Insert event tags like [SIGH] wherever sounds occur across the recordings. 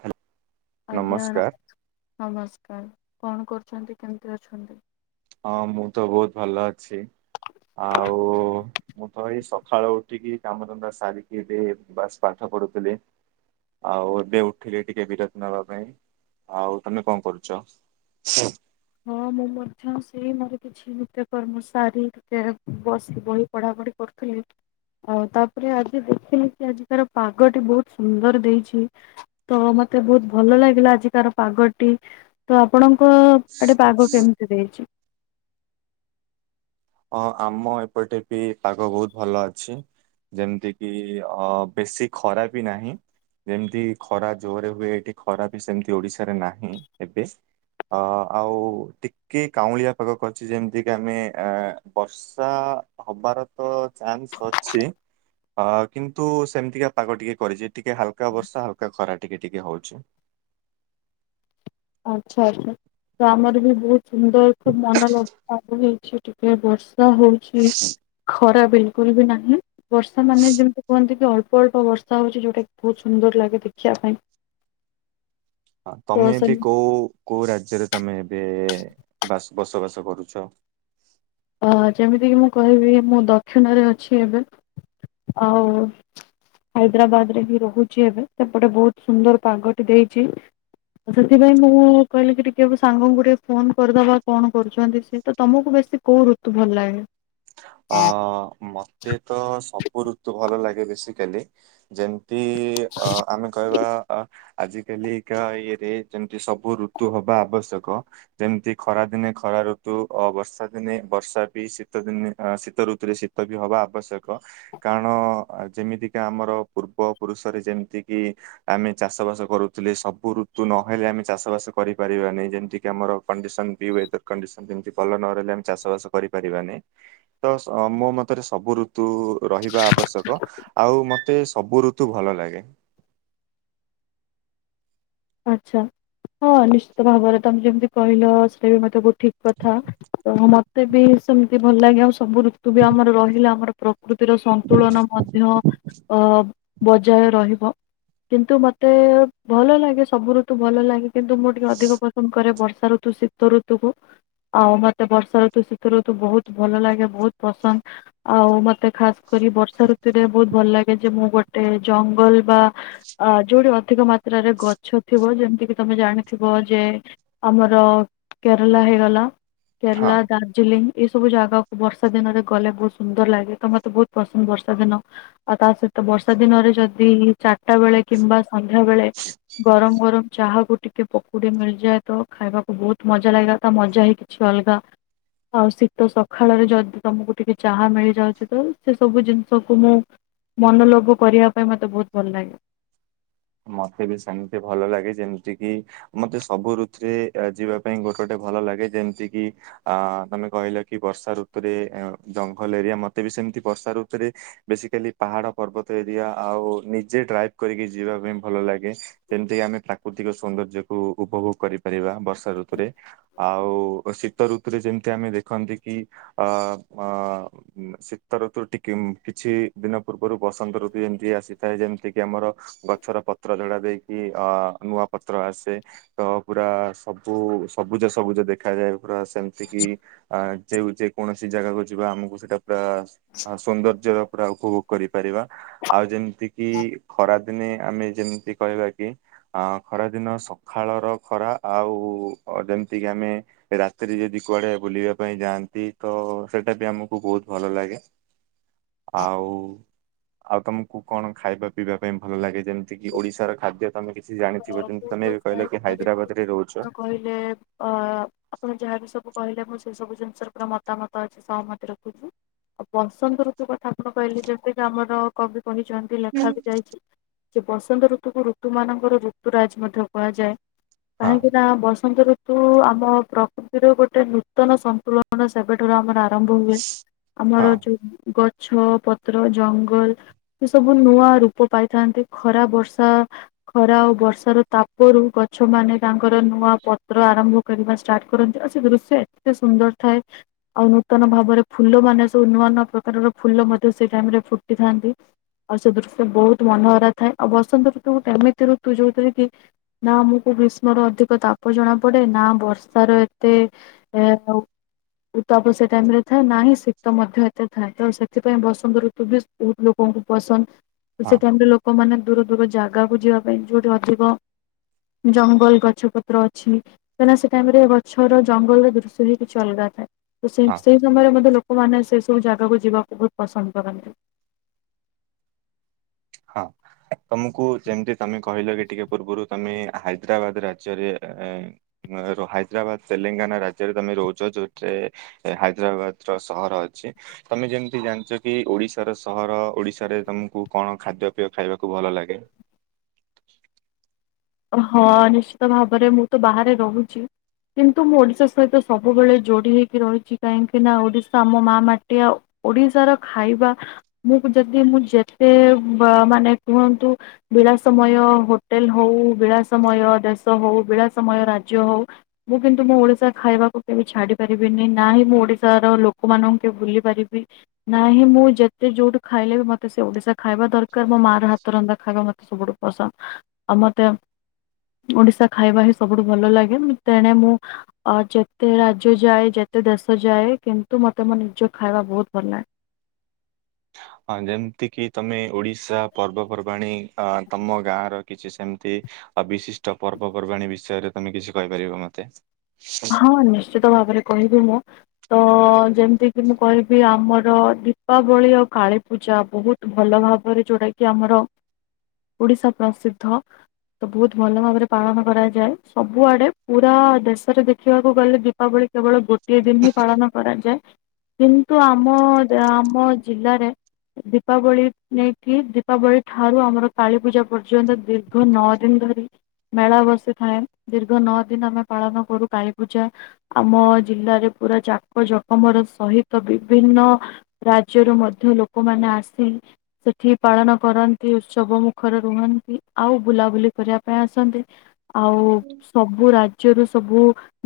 Hello. ଆଜ୍ଞା ନମସ୍କାର କଣ କରୁଛନ୍ତି କେମିତି ଅଛନ୍ତି। ହଁ ମୁଁ ତ ବହୁତ ଭଲ ଅଛି। ଆଉ ମୁଁ ତ ଏଇ ସକାଳୁ ଉଠିକି କାମଧନ୍ଦା ସାରିକି ଏବେ ବାସ ପାଠ କରୁଥିଲି ଆଉ ଉଠିଲି ଟିକେ ବିରତ ନେବା ପାଇଁ। ଆଉ ତମେ କଣ କରୁଛ? ହୁଁ। ମୁଁ ମଧ୍ୟ ସେଇ ମୋର କିଛି ନିତ୍ୟ କର୍ମ ସାରୀ ଟିକେ ବସି ବହି ପଢାପଢି କରୁଥିଲି। ହଁ [UNINTELLIGIBLE] ଆଉ ତାପରେ ଆଜି ଦେଖିଲି କି ଆଜି ତାର ପାଗଟି ବହୁତ ସୁନ୍ଦର ଦେଇଛି ତ ମତେ ମତେ ବହୁତ ଭଲ ଲାଗିଲା ଆଜିକାର ପାଗଟି ତ ଆପଣଙ୍କ ଏଟେ ପାଗ କେମିତି ଦେଇଛି? ହଁ ଆମ ଏପଟେ ବି ପାଗ ବହୁତ ଭଲ ଅଛି। ଯେମିତି କିି ଅ ବେଶୀ ଖରା ବି ନାହିଁ। ଯେମିତି ଖରା ଜୋରରେ ହୁଏ ଏଠି ଖରା ବି ସେମିତି ଓଡିଶାରେ ନାହିଁ ଏବେ। ଅ ଆଉ ଟିକେ କାଉଁଳିଆ ପାଗ କରିଛି ଯେମିତି କି ଆମେ ଅ ବର୍ଷା ହବାର ତ ଚାନ୍ସ ଅଛି। ଅ କିନ୍ତୁ ସେମିତିକା ପାଗ ଟିକେ କରିଛି ଟିକେ ହାଲକା ବର୍ଷା ହାଲକା ଖରା ଟିକେ ଟିକେ ହଉଛି। ଆଛା ଆଚ୍ଛା ତ ଆମର ବି ବହୁତ ସୁନ୍ଦର ଏକ ମନଲୋଭା ହେଇଛି। ଟିକେ ବର୍ଷା ହଉଛି ଖରା ବିଲକୁଲ ବି ନାହିଁ ବର୍ଷା ମାନେ ଯେମିତି କୁହନ୍ତି ଅଳ୍ପ ଅଳ୍ପ ବର୍ଷା ହଉଛି ଯୋଉଟା କି ବହୁତ ସୁନ୍ଦର ଲାଗେ ଦେଖିବା ପାଇଁ। ହ ତ ତମେ ସେ ବି କୋଉ କୋଉ ରାଜ୍ୟରେ ତମେ ଏବେ ବାସ ବସବାସ କରୁଛ। ଅ ଯେମିତିକି ମୁଁ କହିବି ମୁଁ ଦକ୍ଷିଣରେ ଅଛି ଏବେ। ଆଉ ହାଇଦ୍ରାବାଦ ରେ ହିଁ ରହୁଛି ଏବେ ସେପଟେ ବହୁତ ସୁନ୍ଦର ପାଗଟି ଦେଇଛି। ସେଥିପାଇଁ ମୁଁ କହିଲି କି ଟିକେ ସାଙ୍ଗଙ୍କୁ ଟିକେ ଫୋନ କରିଦବା କଣ କରୁଛନ୍ତି ସ ତ ତମକୁ ବେଶୀ କୋଉ ଋତୁ ଭଲ ଲାଗେ। ଅ ମତେ ତ ସବୁ ଋତୁ ଭଲ ଲାଗେ ବେସିକାଲି ଯେ ତି ଇ ଅ ଆମେ କହିବା ଅ ଆଜି କାଲିକା ଇଏରେ ଯେମତି ସବୁ ଋତୁ ହବା ଆବଶ୍ୟକ ଯେମିତି ଖରା ଦିନେ ଖରା ଋତୁ ଅ ବର୍ଷା ଦିନେ ବର୍ଷା ବି ଶୀତ ଦିନେ ଅ ଶୀତ ଋତୁରେ ଶୀତ ବି ହବା ଆବଶ୍ୟକ କାରଣ ଯେମିତିକା ଆମର ପୂର୍ବ ପୁରୁଷ ଯେମିତି କି ଆମେ ଚାଷ ବାସ କରୁଥିଲେ ସବୁ ଋତୁ ନହେଲେ ଆମେ ଚାଷ ବାସ କରିପାରିବାନି। ଯେମିତିକି ଆମର କଣ୍ଡିସନ ତି ଆମର କଣ୍ଡିସନ ଭଲ ନ ରହିଲେ ଆମେ ଚାଷ ବାସ କରିପାରିବାନି। ତ ମୋ ମତରେ ସବୁ ଋତୁ ରହିବା ଆବଶ୍ୟକ ଆଉ ମ ତେ ସବୁ ଋତୁ ଭଲ ଲାଗେ। ଆଚ୍ଛା ହଁ ନିଶ୍ଚିତ ଭାବରେ ତମେ ଯେମିତି କହିଲ ସେ ବି ମତେ ଠିକ କଥା ତ ମତେ ବି ସେମିତି ଭଲ ଲାଗେ ଆଉ ସବୁ ଋତୁ ବି ଆମର ରହିଲା ଆମର ପ୍ରକୃତିର ସନ୍ତୁଳନ ମଧ୍ୟ ଅ ବଜାୟ ରହିବ କିନ୍ତୁ ମତେ ଭଲ ଲାଗେ ସବୁ ର ତୁ ଭଲ ଲାଗେ। କିନ୍ତୁ ମୁଁ ଟିକେ ଅଧିକ ପସନ୍ଦ କରେ ବର୍ଷା ଋତୁ ଶୀତ ଋତୁକୁ ଆଉ ମତେ ବର୍ଷା ଋତୁ ଶୀତ ଋତୁ ବହୁତ ଭଲ ଲାଗେ ବହୁତ ପସନ୍ଦ ଆଉ ମତେ ଖାସ ବର୍ଷା ଋତୁରେ ବହୁତ ଭଲ ଲାଗେ ଯେ ମୁଁ ଗୋଟେ ଜଙ୍ଗଲ ବା ଯୋଉଠି ଅଧିକ ମାତ୍ରା ଛ [UNINTELLIGIBLE] ଗଛ ଥିବ ଯେମିତିକି ତମେ ଜାଣିଥିବ ଯେ ଆମର କେରଲା ହେଇଗଲା। ହଁ। କେରଲା ଦାର୍ଜିଲିଂ। ଏଇସବୁ ଜାଗାକୁ ବର୍ଷା ଦିନରେ ଗଲେ ବହୁତ ସୁନ୍ଦର ଲାଗେ ତ ମତେ ବହୁତ ପସନ୍ଦ ବର୍ଷା ଦିନ ଆଉ ତା ସହ ତ ବର୍ଷା ଦିନରେ ଯଦି ଚାରିଟା ବେଳେ କିମ୍ବା ସନ୍ଧ୍ୟା ବେଳେ ଗରମ ଗରମ ଚାହା କୁ ଟିକେ ପକୁଡି ମିଳିଯାଏ ତ ଖାଇବାକୁ ବହୁତ ମଜା ଲାଗୋ ତା ମଜା ହି କିଛି ଅଲଗା ଆଉ ଶୀତ ସକାଳରେ ଯଦି ତମକୁ ଟିକେ ଚାହା ମିଳିଯାଉଛି ତ ସେ ସବୁ ଜିନିଷକୁ ମୁଁ ମନଲୋଭ କରିବା ପାଇଁ ମତେ ବହୁତ ଭଲ ଲାଗେ। ମତେ ବି ସେମିତି ଭଲ ଲାଗେ ଯେମିତିକି ମତେ ସବୁ ଋତୁରେ ଯିବା ପାଇଁ ଗୋଟେ ଗୋଟେ ଭଲ ଲାଗେ ଯେମିତି କି ଆ ତମେ କହିଲ କି ବର୍ଷା ଋତୁରେ ଜଙ୍ଗଲ ଏରିଆ ମତେ ବି ସେ ଏମ୍‌ତି ବର୍ଷା ରୁତୁ ରେ ବେସିକାଲି ପାହାଡ ପର୍ବତ ଏରିଆ ଆଉ ନିଜେ ଡ୍ରାଇଭ କରିକି ଯା ଯିବା ପାଇଁ ଭଲ ଲାଗେ ଯେମତିକ ଆମେ ପ୍ରାକୃତିକ ସୌନ୍ଦର୍ଯ୍ୟକୁୁ ଉପଭୋଗ କରିପାରିବା ବର୍ଷା ଋତୁରେ। ଆଉ ଶୀତ ଋତୁରେ ଯେମିତି ଆମେ ଦେଖନ୍ତି କି ଅ ଅ ଶୀତ ଋତୁ ଟିକେ କିଛି ଦିନ ପୂର୍ବରୁ ବସନ୍ତ ଋତୁ ଏମିତି ଆସିଥାଏ ଯେମିତି କିି ଆମର ଗଛର ପତ୍ର ଝଡା ଦେଇକି ଅ ନୂଆ ପତ୍ର ଆସେ ତ ପୁରା ସବୁ ଉ ସବୁଜ ସବୁଜ ଦେଖାଯାଏ ପୁରା ସେମିତି କିି ଅ ଯେଉ ଯେ କୌଣସି ଜାଗାକୁ ଯିବା ଆମକୁ ସେଇଟା ପୁର ସୌନ୍ଦର୍ଯ୍ୟ ର ପୁରା ଉପଭୋଗ କରିପାରିବା ଆଉ ଯେମିତି କିି ଖରାଦିନେ ଆମେ ଯେମିତି କହିବା କି ଅ ଖରାଦିନ ସକାଳର ଖରା ଆଉ ଉ ଅ ଯେମିତିକି ଆମେ ରାତିରେ ଯଦି କୁଆଡେ ବୁଲିବା ପାଇଁ ଯାଆନ୍ତି ତ ସେଟା ବି ଆମକୁ ବୋଉତ୍ ଭଲ ଲାଗେ ଆଉ ଆଉ ତମକୁ କଣ ଖାଇବାକୁ ପିଇବା ପାଇଁ ଭଲ ଲାଗେ ଯେମିତି କିି ଓଡିଶାର ଖାଦ୍ୟ ତମେ କିଛି ଜାଣିଥିବ ଯେମିତି ତମେ ଏବେ ବଣ କହିଲ କି ହାଇଦ୍ରାବାଦ ରେ ରହୁଛ କହିଲେ ଅ ଆପଣ ଯାହା [UNINTELLIGIBLE] ତାକୁ ସବୁ କହିଲେ ମୁଁ ସେ ସବୁ ଜିନିଷର ପୁରା ମତାମତ ଅଛି ସହମତି ରଖୁଛିୁ। ଆ ବସନ୍ତ ଋତୁ କଥା ଆପଣ କହିଲେ ଯେମତିକି ଆମର କବି କହିଚନ୍ତି ହଁ ଲେଖା ବି ଯାଇଛି ଯେ ବସନ୍ତ ଋତୁକୁ ଋତୁ ମାନଙ୍କର ଯୁତରାଜ ମଧ୍ୟ କୁହାଯାଏ ହଁ କାହିଁକି ନା ବସନ୍ତ ନ୍ତ ଋତୁ ଆମ ପ୍ରକୃତିରୁ ଗୋଟେ ନୂତନ ସନ୍ତୁଳନ ସେବେଠାରୁ ଆମର ଆରମ୍ଭ ହୁଏ ହଁ ଆମର ଯୋଉ ଗ ଛ ପତ୍ର ଜଙ୍ଗଲ ଏ ସବୁ ନୂଆ ରୂପ ପାଇଥାନ୍ତି ଖରାପ ବର୍ଷା- - ଖରା କୁ ବର୍ଷାର ତାପରୁ ଗଛ ମାନେ ତାଙ୍କର ନୂଆ ପତ୍ର ଆରମ୍ଭ କରିବା ଷ୍ଟାର୍ଟ କରନ୍ତି ଆଉ ସେ ଦୃଶ୍ୟ ଏତେ ସୁନ୍ଦର ଥାଏ ଆଉ ନୂତନ ଭାବରେ ଫୁଲ ମାନେ ସବୁ ନୂଆ ନୂଆ ପ୍ରକାରର ଫୁଲ ମଧ୍ୟ ସେଇଟା ଟାଇମ୍ ରେ ଫୁଟିଥାନ୍ତି ଆଉ ସେ ଦୃଶ୍ୟ ବହୁତ ମନହରା ଥାଏ ଆଉ ବସନ୍ତ ଋତୁ ଗୋଟା ଏମିତି ଋ ତୁ ଯୋଉଥିରେ କି ନା ଆମକୁ ଗ୍ରୀଷ୍ମର ଅଧିକ ତାପ ଜଣା ପଡେ ନା ବର୍ଷାର ଏତେ ଏ ହଉ ଉତାପ ସେ ଟାଇମ ରେ ଥାଏ ନାହିଁ ଶୀତ ମଧ୍ୟ ଏତେ ଥାଏ ତ ସେଥିପାଇଁ ବସନ୍ତ ଋତୁ ବି ବହୁତ ଲୋକ ଉ ହୁ ପସନ୍ଦ ସେ ଟାଇମରେ ଲୋକମାନେ ଦୂର ଦୂର ଜାଗାକୁ ଯିବା ପାଇଁ ଯୋଉଠି ଅଧିକ ଜଙ୍ଗଲ ଗଛ ପତ୍ର ଅଛି କାଁକନା ସେ ଟାଇମ ରେ ଗଛର ଜଙ୍ଗଲର ଦୃଶ୍ୟ ହି କିଛି ଅଲଗା ଥାଏ। ସେ ହଁ ସେଇ ସମୟରେ ମତେ ଲୋକ ମାନେ ସେ ସବୁ ଜାଗାକୁ ଯିବାକୁ ବହୁତ ପସନ୍ଦ କରନ୍ତି। ହଁ। ତମକୁ ଯେମିତି ତମେ କହିଲ କି ଟିକେ ପୂର୍ବରୁ ତମେ ହାଇଦ୍ରାବାଦ ରାଜ୍ୟରେ ଏ ର ହାଇଦ୍ରାବାଦ ତେଲେଙ୍ଗାନା ରାଜ୍ୟରେ ତମେ ରହୁଛ ଯୋଉ ଥେ ହାଇଦ୍ରାବାଦ ର ସହର ଅଛି। ତମେ ଯେମତି ଜାଣିଛ କି ଓଡିଶାର ସହର ଓଡିଶାରେ ତମକୁ କ ଅଁ ଖାଦ୍ୟ ପେୟ ଖାଇବାକୁ ଭଲ ଲାଗେ। ହଁ ନିଶ୍ଚିତ ଭାବରେ ମୁଁ ତ ବାହାରେ ରହୁଛି। କିନ୍ତୁ ମୁଁ ଓଡିଶା ସହିତ ସବୁବେଳେ ଯୋଡି ହେଇକି ରହିଛି କାହିଁକି ନା ଓଡିଶା ଆମ ମା ମାଟି ଆଓ ଓଡିଶାର ଖାଇବା ମୁଁ ଯଦି ମୁଁ ଯେତେ ବ ମାନେ କୁହନ୍ତୁ ପିଲା ସମୟ ହୋଟେଲ ହଉ ବିଳାସମୟ ଦେଶ ହଉ, ବିଳାସମୟ ରାଜ୍ୟ ହଉ ମୁଁ କିନ୍ତୁ ମୋ ଓଡିଶା ଖାଇବାକୁ କେବେ ଛାଡି ନା ହିଁ ମୁଁ ଓଡିଶାର ଲୋକମାନଙ୍କୁ ଭୁଲି ପାରିବି ନା ହିଁ ମୁଁ ଯେତେ ଯୋଉଠୁ ଖାଇ ଖାଇଲେ ମତେ ସେ ଓଡିଶା ଖାଇବା ଦରକାର। ମୋ ମା ର ହାତ ରନ୍ଧା ଖାଇବା ମତେ ସବୁଠୁ ପସନ୍ଦ। ଆଉ ମତେ [INAUDIBLE] ଓଡିଶା ଖାଇବା ହିଁ ସବୁଠୁ ଭଲ ଲାଗେ ମୁ ତେଣେ ମୁଁ ଅ ଯେତେ ରାଜ୍ୟ ଯାଏ ଯେତେ ଶେଷ ଯାଏ କିନ୍ତୁ ମୋତେ ମୋ ନିଜ ଖାଇବା ବହୁତ ଭଲ ଲାଗେ। ଅ ଯେମିତି କିି ତମେ ଓଡିଶା ପର୍ବପର୍ବାଣି ଅ ତମ ଗାଁ ର କିଛି ସେମିତି। ବିଶିଷ୍ଟ ପର୍ବପର୍ବାଣୀ ବିଷୟରେ ତମେ କିଛି କହିପାରିବ ମତେ। ହଁ ନିଶ୍ଚିତ ଭାବରେ କହିବି ମୁଁ। ତ ଯେମିତି କିି ମୁଁ କହିବି- ଆମର ଦୀପାବଳି ଆଉ କାଳୀପୂଜା ବହୁତ ଭଲ। ଭାବରେ ଯୋଉଟା କି ଆମର ଓଡିଶା ପ୍ରସିଦ୍ଧ। ତ ବହୁତ ଭଲ ଭାବରେ ପାଳନ କରାଯାଏ। ସବୁଆଡେ ପୁରା ଦେଶରେ ଦେଖ। ଦେଖିବାକୁ ଗଲେ ଦୀପାବଳି କେବଳ ଗୋଟିଏ ଦିନ ହିଁ ପାଳନ କରାଯାଏ। କିନ୍ତୁ ଆମ, ଆମ ଜିଲ୍ଲାରେ ଦୀପାବଳି ନେଇକି ଦୀପାବଳି ଠାରୁ ଆମର କାଳୀପୂଜା ପର୍ଯ୍ୟନ୍ତ ଦୀର୍ଘ ନଅ ଦିନ ଧରି ମେଳା ବସିଥାଏ, ଦୀର୍ଘ ନଅ ଦିନ ଆମେ ପାଳନ କରୁ। ପୂଜା ଆମ ଜିଲ୍ଲାରେ ପୁରା ଜାକଜଖମର ସହିତ ବିଭିନ୍ନ ରାଜ୍ୟରୁ ମଧ୍ୟ ଲୋକମାନେ ଆସି ସେଠି ପାଳନ କରନ୍ତି। ଉତ୍ସବ ମୁଖରେ ରୁହନ୍ତି। ଆଉ ବୁଲାବୁଲି କରିବା ପାଇଁ ଆସନ୍ତି ଆଉ ସବୁ ରାଜ୍ୟରୁ ସବୁ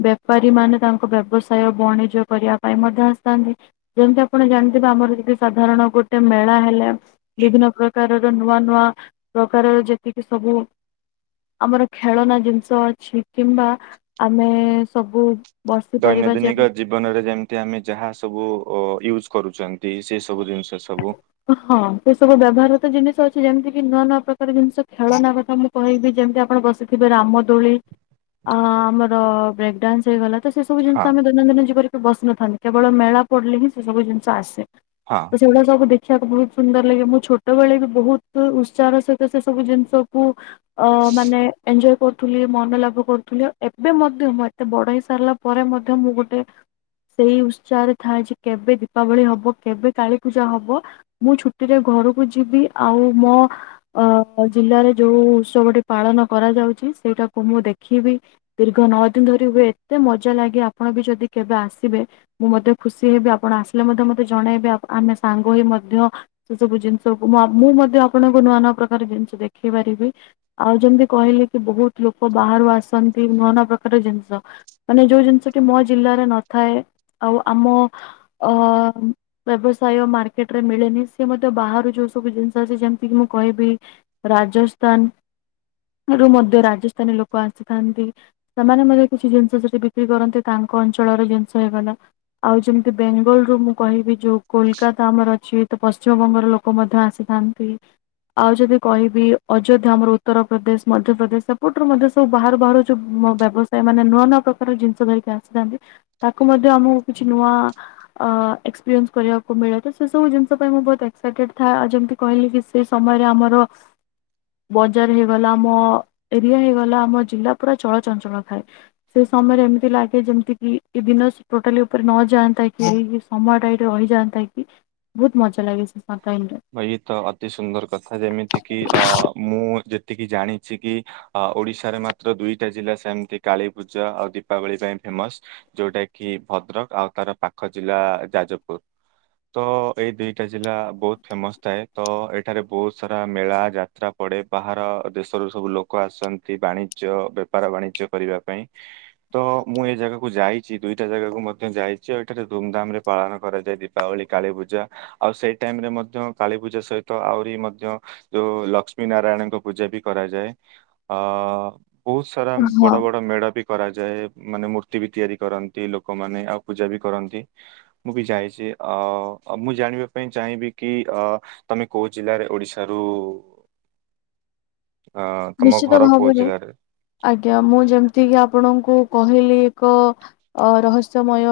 ବେପାରୀ ମାନେ ତାଙ୍କ ବ୍ୟବସାୟ ବଣିଜ କରିବା ପାଇଁ ମଧ୍ୟ ଆସିଥାନ୍ତି, ଯେମିତି ଆପଣ ଜାଣିଥିବେ ଆପଣ ଦେଖିଥିବେ ସାଧାରଣ ଗୋଟେ ମେଳା ହେଲେ ବିଭିନ୍ନ ପ୍ରକାର ନୂଆ ନୂଆ ପ୍ରକାର ର ଯେ ଯେତିକି ସବୁ ଆମର ଖେଳନା ଜିନିଷ ଅଛି। କିମ୍ବା ଆମେ ସବୁ। ବସି ପାରିବା ଯେମ ଦୈନଦିନିକ ଜୀବନରେ ଯେମତି ଆମେ ଯାହା ସବୁ ୟୁଜ କରୁ ଛନ୍ତି ସେ ସବୁ ଜିନିଷ ସବୁ ହଁ ଏ ସବୁ ବ୍ୟବହାରତ ଜିନିଷ ଅଛି ଯେମିତି କିି ନୂଆ ନୂଆ ପ୍ରକାର ଜିନିଷ ଖେଳନା କଥା ମୁଁ କହିବି ଯେମିତି ଆପଣ ବସିଥିବେ ରାମଦୋଳି ଆମର ବ୍ରେକ ଡାନ୍ସ ହେଇଗଲା ତ ସେ ସବୁ ଜିନିଷ ହଁ ଆମେ ଦୈନ ନ୍ଦିନ ଜୀବନରେ ବସି ନଥାନ୍ତି। କେବଳ ମେଳା ପଡିଲ ହିଁ ସେବୁ ଜିନିଷ ଆସେ। ହଁ। ତ ସେ ଗୁଡାକ ସବୁ ଦେଖି ଦେଖି ଦେଖିବାକୁ ବହୁତ ସୁନ୍ଦର ଲାଗେ। ମୁଁ ଛୋଟବେେଳେ ବି ବହୁତ ଉତ୍ସାହ ସହିତ ସେ ସବୁ ଜିନିଷକୁ ଅ ମାନେ ଏଜୟ କରୁଥିଲି ମନ ଲାଭ କରୁଥିଲି ଏବେ ମଧ୍ୟ ମୁଁ ଏତେ ବଡ଼ ହେଇ ସାରିଲା ପରେ ମଧ୍ୟ ମୁଁ ଗୋଟେ ସେଇ ଉତ୍ସାହରେ ଥାଏ ଯେ କେବେ ଦୀପାବଳି ହବ କେବେ କାଳୀ ପୂଜା ହବ। ମୁଁ ଛୁଟିରେ ଘରକୁ ଯିବି ଆଉ ମୋ ଅ ଜିଲ୍ଲାରେ ଯୋଉ ଉତ୍ସବଟି ପାଳ ପାଳନ କରାଯାଉଛି ସେଇଟାକୁ ମୁଁ ଦେଖିବି ଦୀର୍ଘ ନଅ ଦିନ ଧରି ହୁଏ ଏତେ ମଜା ଲାଗେ ଆପଣ ବି ଯଦି କେବେ ଆସିବେ ମୁଁ ମଧ୍ୟ ଖୁସି ହେବି ଆପଣ ଆସିଲେ ମଧ୍ୟ ମୋତେ ଜଣେଇବେ ଆମେ ସାଙ୍ଗ ହେଇ ମ ସେ ସବୁ ଜିନିଷ ମୁଁ ମଧ୍ୟ ଆପଣଙ୍କୁ ନୂଆ ନୂଆ ପ୍ରକାର ଜିନିଷ ଦେଖେଇ ପାରିବି ଆଉ ଯେମତି କହିଲେ କି ବହୁତ ଲୋକ ବାହାରୁ ଆସନ୍ତି ନୂଆ ନୂଆ ପ୍ରକାର ଜିନିଷ ମାନେ ଯୋଉ ଜିନିଷ କି ମୋ। ଜିଲ୍ଲାରେ ନଥାଏ। ଆଉ ଆମ ବ୍ୟବସାୟ ମାର୍କେଟ ମିଳେନି ସିଏ ମଧ୍ୟ ବାହାରୁ ଯୋଉ ସବୁ ଜିନିଷ ଅଛି ଯେମିତି କିି ମୁଁ କହିବି ରାଜସ୍ଥାନ। ରୁ ମଧ୍ୟ ରାଜସ୍ଥାନୀ ଲୋକ ଆସିଥାନ୍ତି ସେମାନେ ମଧ୍ୟ କିଛି ଜିନିଷ ସେଠି ବିକ୍ରି କରନ୍ତି। ତାଙ୍କ ତାଙ୍କ ଅଞ୍ଚଳର ଜିନିଷ ହେଇଗଲା ଆଉ ଯେମିତି ବେଙ୍ଗଲରୁୁ ମୁଁ କହିବି ଯୋଉ କୋଲକାତା ଆମର ଅ ଯେ ହେତୁ ପଶ୍ଚିମବଙ୍ଗର ଲୋକ ମଧ୍ୟ ଆସିଥାନ୍ତି। ଆଉ ଯଦି କହିବି ଅଯୋଧ୍ୟା ଆମର ଉତ୍ତରପ୍ରଦେଶ ମଧ୍ୟପ୍ରଦେଶ ସେପଟରୁ ମଧ୍ୟ ସବୁ ବାହାରୁ ବାହାରୁ ଯୋଉ ଆମ ବ୍ୟବସାୟ ମାନେ ନୂଆ ନୂଆ ପ୍ରକାର ଜିନିଷ ଧରିକି ଆସିଥାନ୍ତି। ତାକୁ ମଧ୍ୟ ଆମକୁ କିଛି ନୂଆ ଅ ଏକ୍ସପିରିଏନ୍ସ କରିବାକୁ ମିଳି ତ ସେ ସବୁ ଜିନିଷ ପାଇଁ ମୁଁ ବହୁତ ଏକ୍ସାଇଟେଡ ଥାଏ। ଆଉ ଯେମିତି କହିଲି କି ସେ ସମୟରେ ଆମର ବଜାର ହେଇଗଲା ଆମ ଏରିଆ ହେଇଗଲା ଆମ ଜିଲ୍ଲା ପୁରା ଚଳଚଞ୍ଚଳ ଥାଏ ସେ ସମୟରେ ଏମିତି ଲାଗେ ଯେମିତି କି ଏ ଦିନ ଟୋଟାଲି ଉପରେ ନଯାନ୍ତା କି ସମୟ ଟାରେ ରହିଯାନ୍ତା। ହୋଇ ଥାଏ କି ବହୁତ ମଜା ଟାଇମରେ। ହାଇତ ତ ଅତି ସୁନ୍ଦର କଥା ଯେମିତି କିି ଅ ମୁଁ ଯେ ଏତିକି ଜାଣିଛି କି ଆ-ଓଡ଼ିଶାରେ ମାତ୍ର ଦୁଇଟା ଜିଲ୍ଲା ସେମତି କାଳୀ ପୂଜା ଆଉ ଦୀପାବଳି ପାଇଁ ଫେ ଫେମସ୍ ଯୋଉଟାକିି ଭଦ୍ରକ୍ ଆଉ ତାର ପାଖ ଜିଲ୍ଲା ଯାଜପୁର୍ ତ ଏଇ ଦିଟା ଜି ଜିଲ୍ଲା ବୋହୁତ୍ ଫେମସ୍ ଥାଏ ତ ଏଠାରେ ବୋହୁତ୍ ସାରା ମେଳା ଯାତ୍ରା ପଡ଼େ ବାହାର ଦେଶରୁ ସବୁ ଲୋକ ଆସନ୍ତି ବାଣିଜ୍ୟ, ବେପାର ବାଣିଜ୍ୟ କରିବା ପାଇଁ ତ ମୁଁ ଏ ଜାଗାକୁ ଯା ଏଇଚି ଦୁଇଟା ଜାଗାକୁ ମଧ୍ୟ ଯାଇଚ ଏଠାରେ ଧୁମ୍ ଧାମରେ ପାଳନ କରାଯାଏ ଦୀପାବଳି କାଳୀ ପୂଜା। ଆଉ ସେଇ ଟାଇମରେ ମଧ୍ୟ କାଳୀ ପୂଜା ସହିତ ଆହୁରି ମଧ୍ୟ ଯୋଉ ଲକ୍ଷ୍ମୀ ନାରାୟଣଙ୍କ ପୂଜା ବି କରା ଆଯାଏଁ ଆ ବୋହୁତ୍ ସାରା ହଁ ବଡ଼ ବଡ଼ ମେଢ ବି କରା ଯାଏ ମାନେ ମୂର୍ତ୍ତି ବି ତିଆରି କରନ୍ତି ଲୋକମାନେ ଆଉ ପୂଜା ବି କରନ୍ତି ମୁଁ ବି ଯାଇଚି ଅ ଅଁ- ଅଁ - ମୁଁ ଜାଣିବାକୁ ପାଇଁ ଚାହିଁବି କି ଅ ତମେ କୋଉ ଜିଲ୍ଲାରେ ଓଡ଼ିଶାରୁ ନିଶ୍ଚିତ ଭାବରେ ଆଜ୍ଞା ମୁଁ ଯେମତିକି ଆପଣଙ୍କୁ କହିଲି ଏକ ଅ ରହସ୍ୟମୟ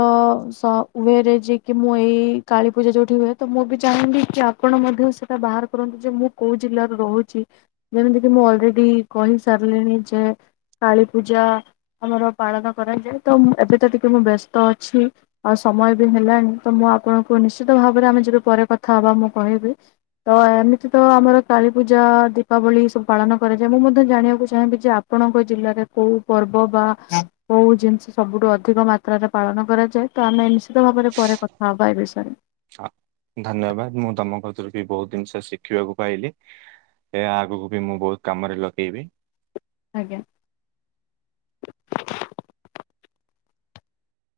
ସ ଭେ ରେ ଯେକି ମୁଁ ଏଇ କା କାଳୀ ପୂଜା ଯୋଉଠି ହୁଏ ତ ମୁଁ ବି ଚାହିଁବିକି ଆପଣ ମଧ୍ୟ ସେଟା ବାହାର କରନ୍ତୁ ଯେ ମୁଁ କୋଉ ଜିଲ୍ଲାରେ ରହୁଚି। ଯେମିତିକି ମୁଁ ଅଲରେଡି କହି ସାରିଲିଣି ଯେ କାଳୀ ପୂଜା ଆମର ପାଳନ କରାଯାଏ ତ ମୁଁ ଏବେ ତ ଟିକେ ମୁଁ ବେସ୍ତ ଅଛି ଆଉ ସ ଅମୟ ବି ହେଲାଣି ତ ମୁଁ ଆପଣଙ୍କୁ ନିଶ୍ଚିତ ଭାବରେ ଆମେ ଯେବେ ପରେ କଥା ହବା ମୁଁ କହିବି। ତ ଏମିତି ତ ଆମର କାଳୀ ପୂଜା, ଦୀପାବଳି ସବୁ ପାଳନ କରାଯାଏ। ମୁଁ ମଧ୍ୟ ଜାଣିଆକୁ ଚାହିଁବି ଯେ ଆପଣଙ୍କ ଜିଲ୍ଲାରେ କୋଉ ପର୍ବ ବା କୋଉ ଜିନଷ ସବୁ ରୁ ଅଧିକ ମାତ୍ରାରେ ପାଳନ କରାଯାଏ ତ ଆମେ ନିଶ୍ଚିତ ଭାବରେ ପରେ କଥା ହବା ଏ ବିଷୟରେ ଧନ୍ୟବାଦ୍। ମୁଁ ତମ କତିରୁ ବି ବହୁତ୍ ଜିନିଷ ଶିଖିବାକୁ ପାଇଲି। ଏଆ ଆଗୁକୁ ବି ମୁଁ ବହୁତ୍ କାମରେ ଲଗେଇବି। ଆଜ୍ଞା।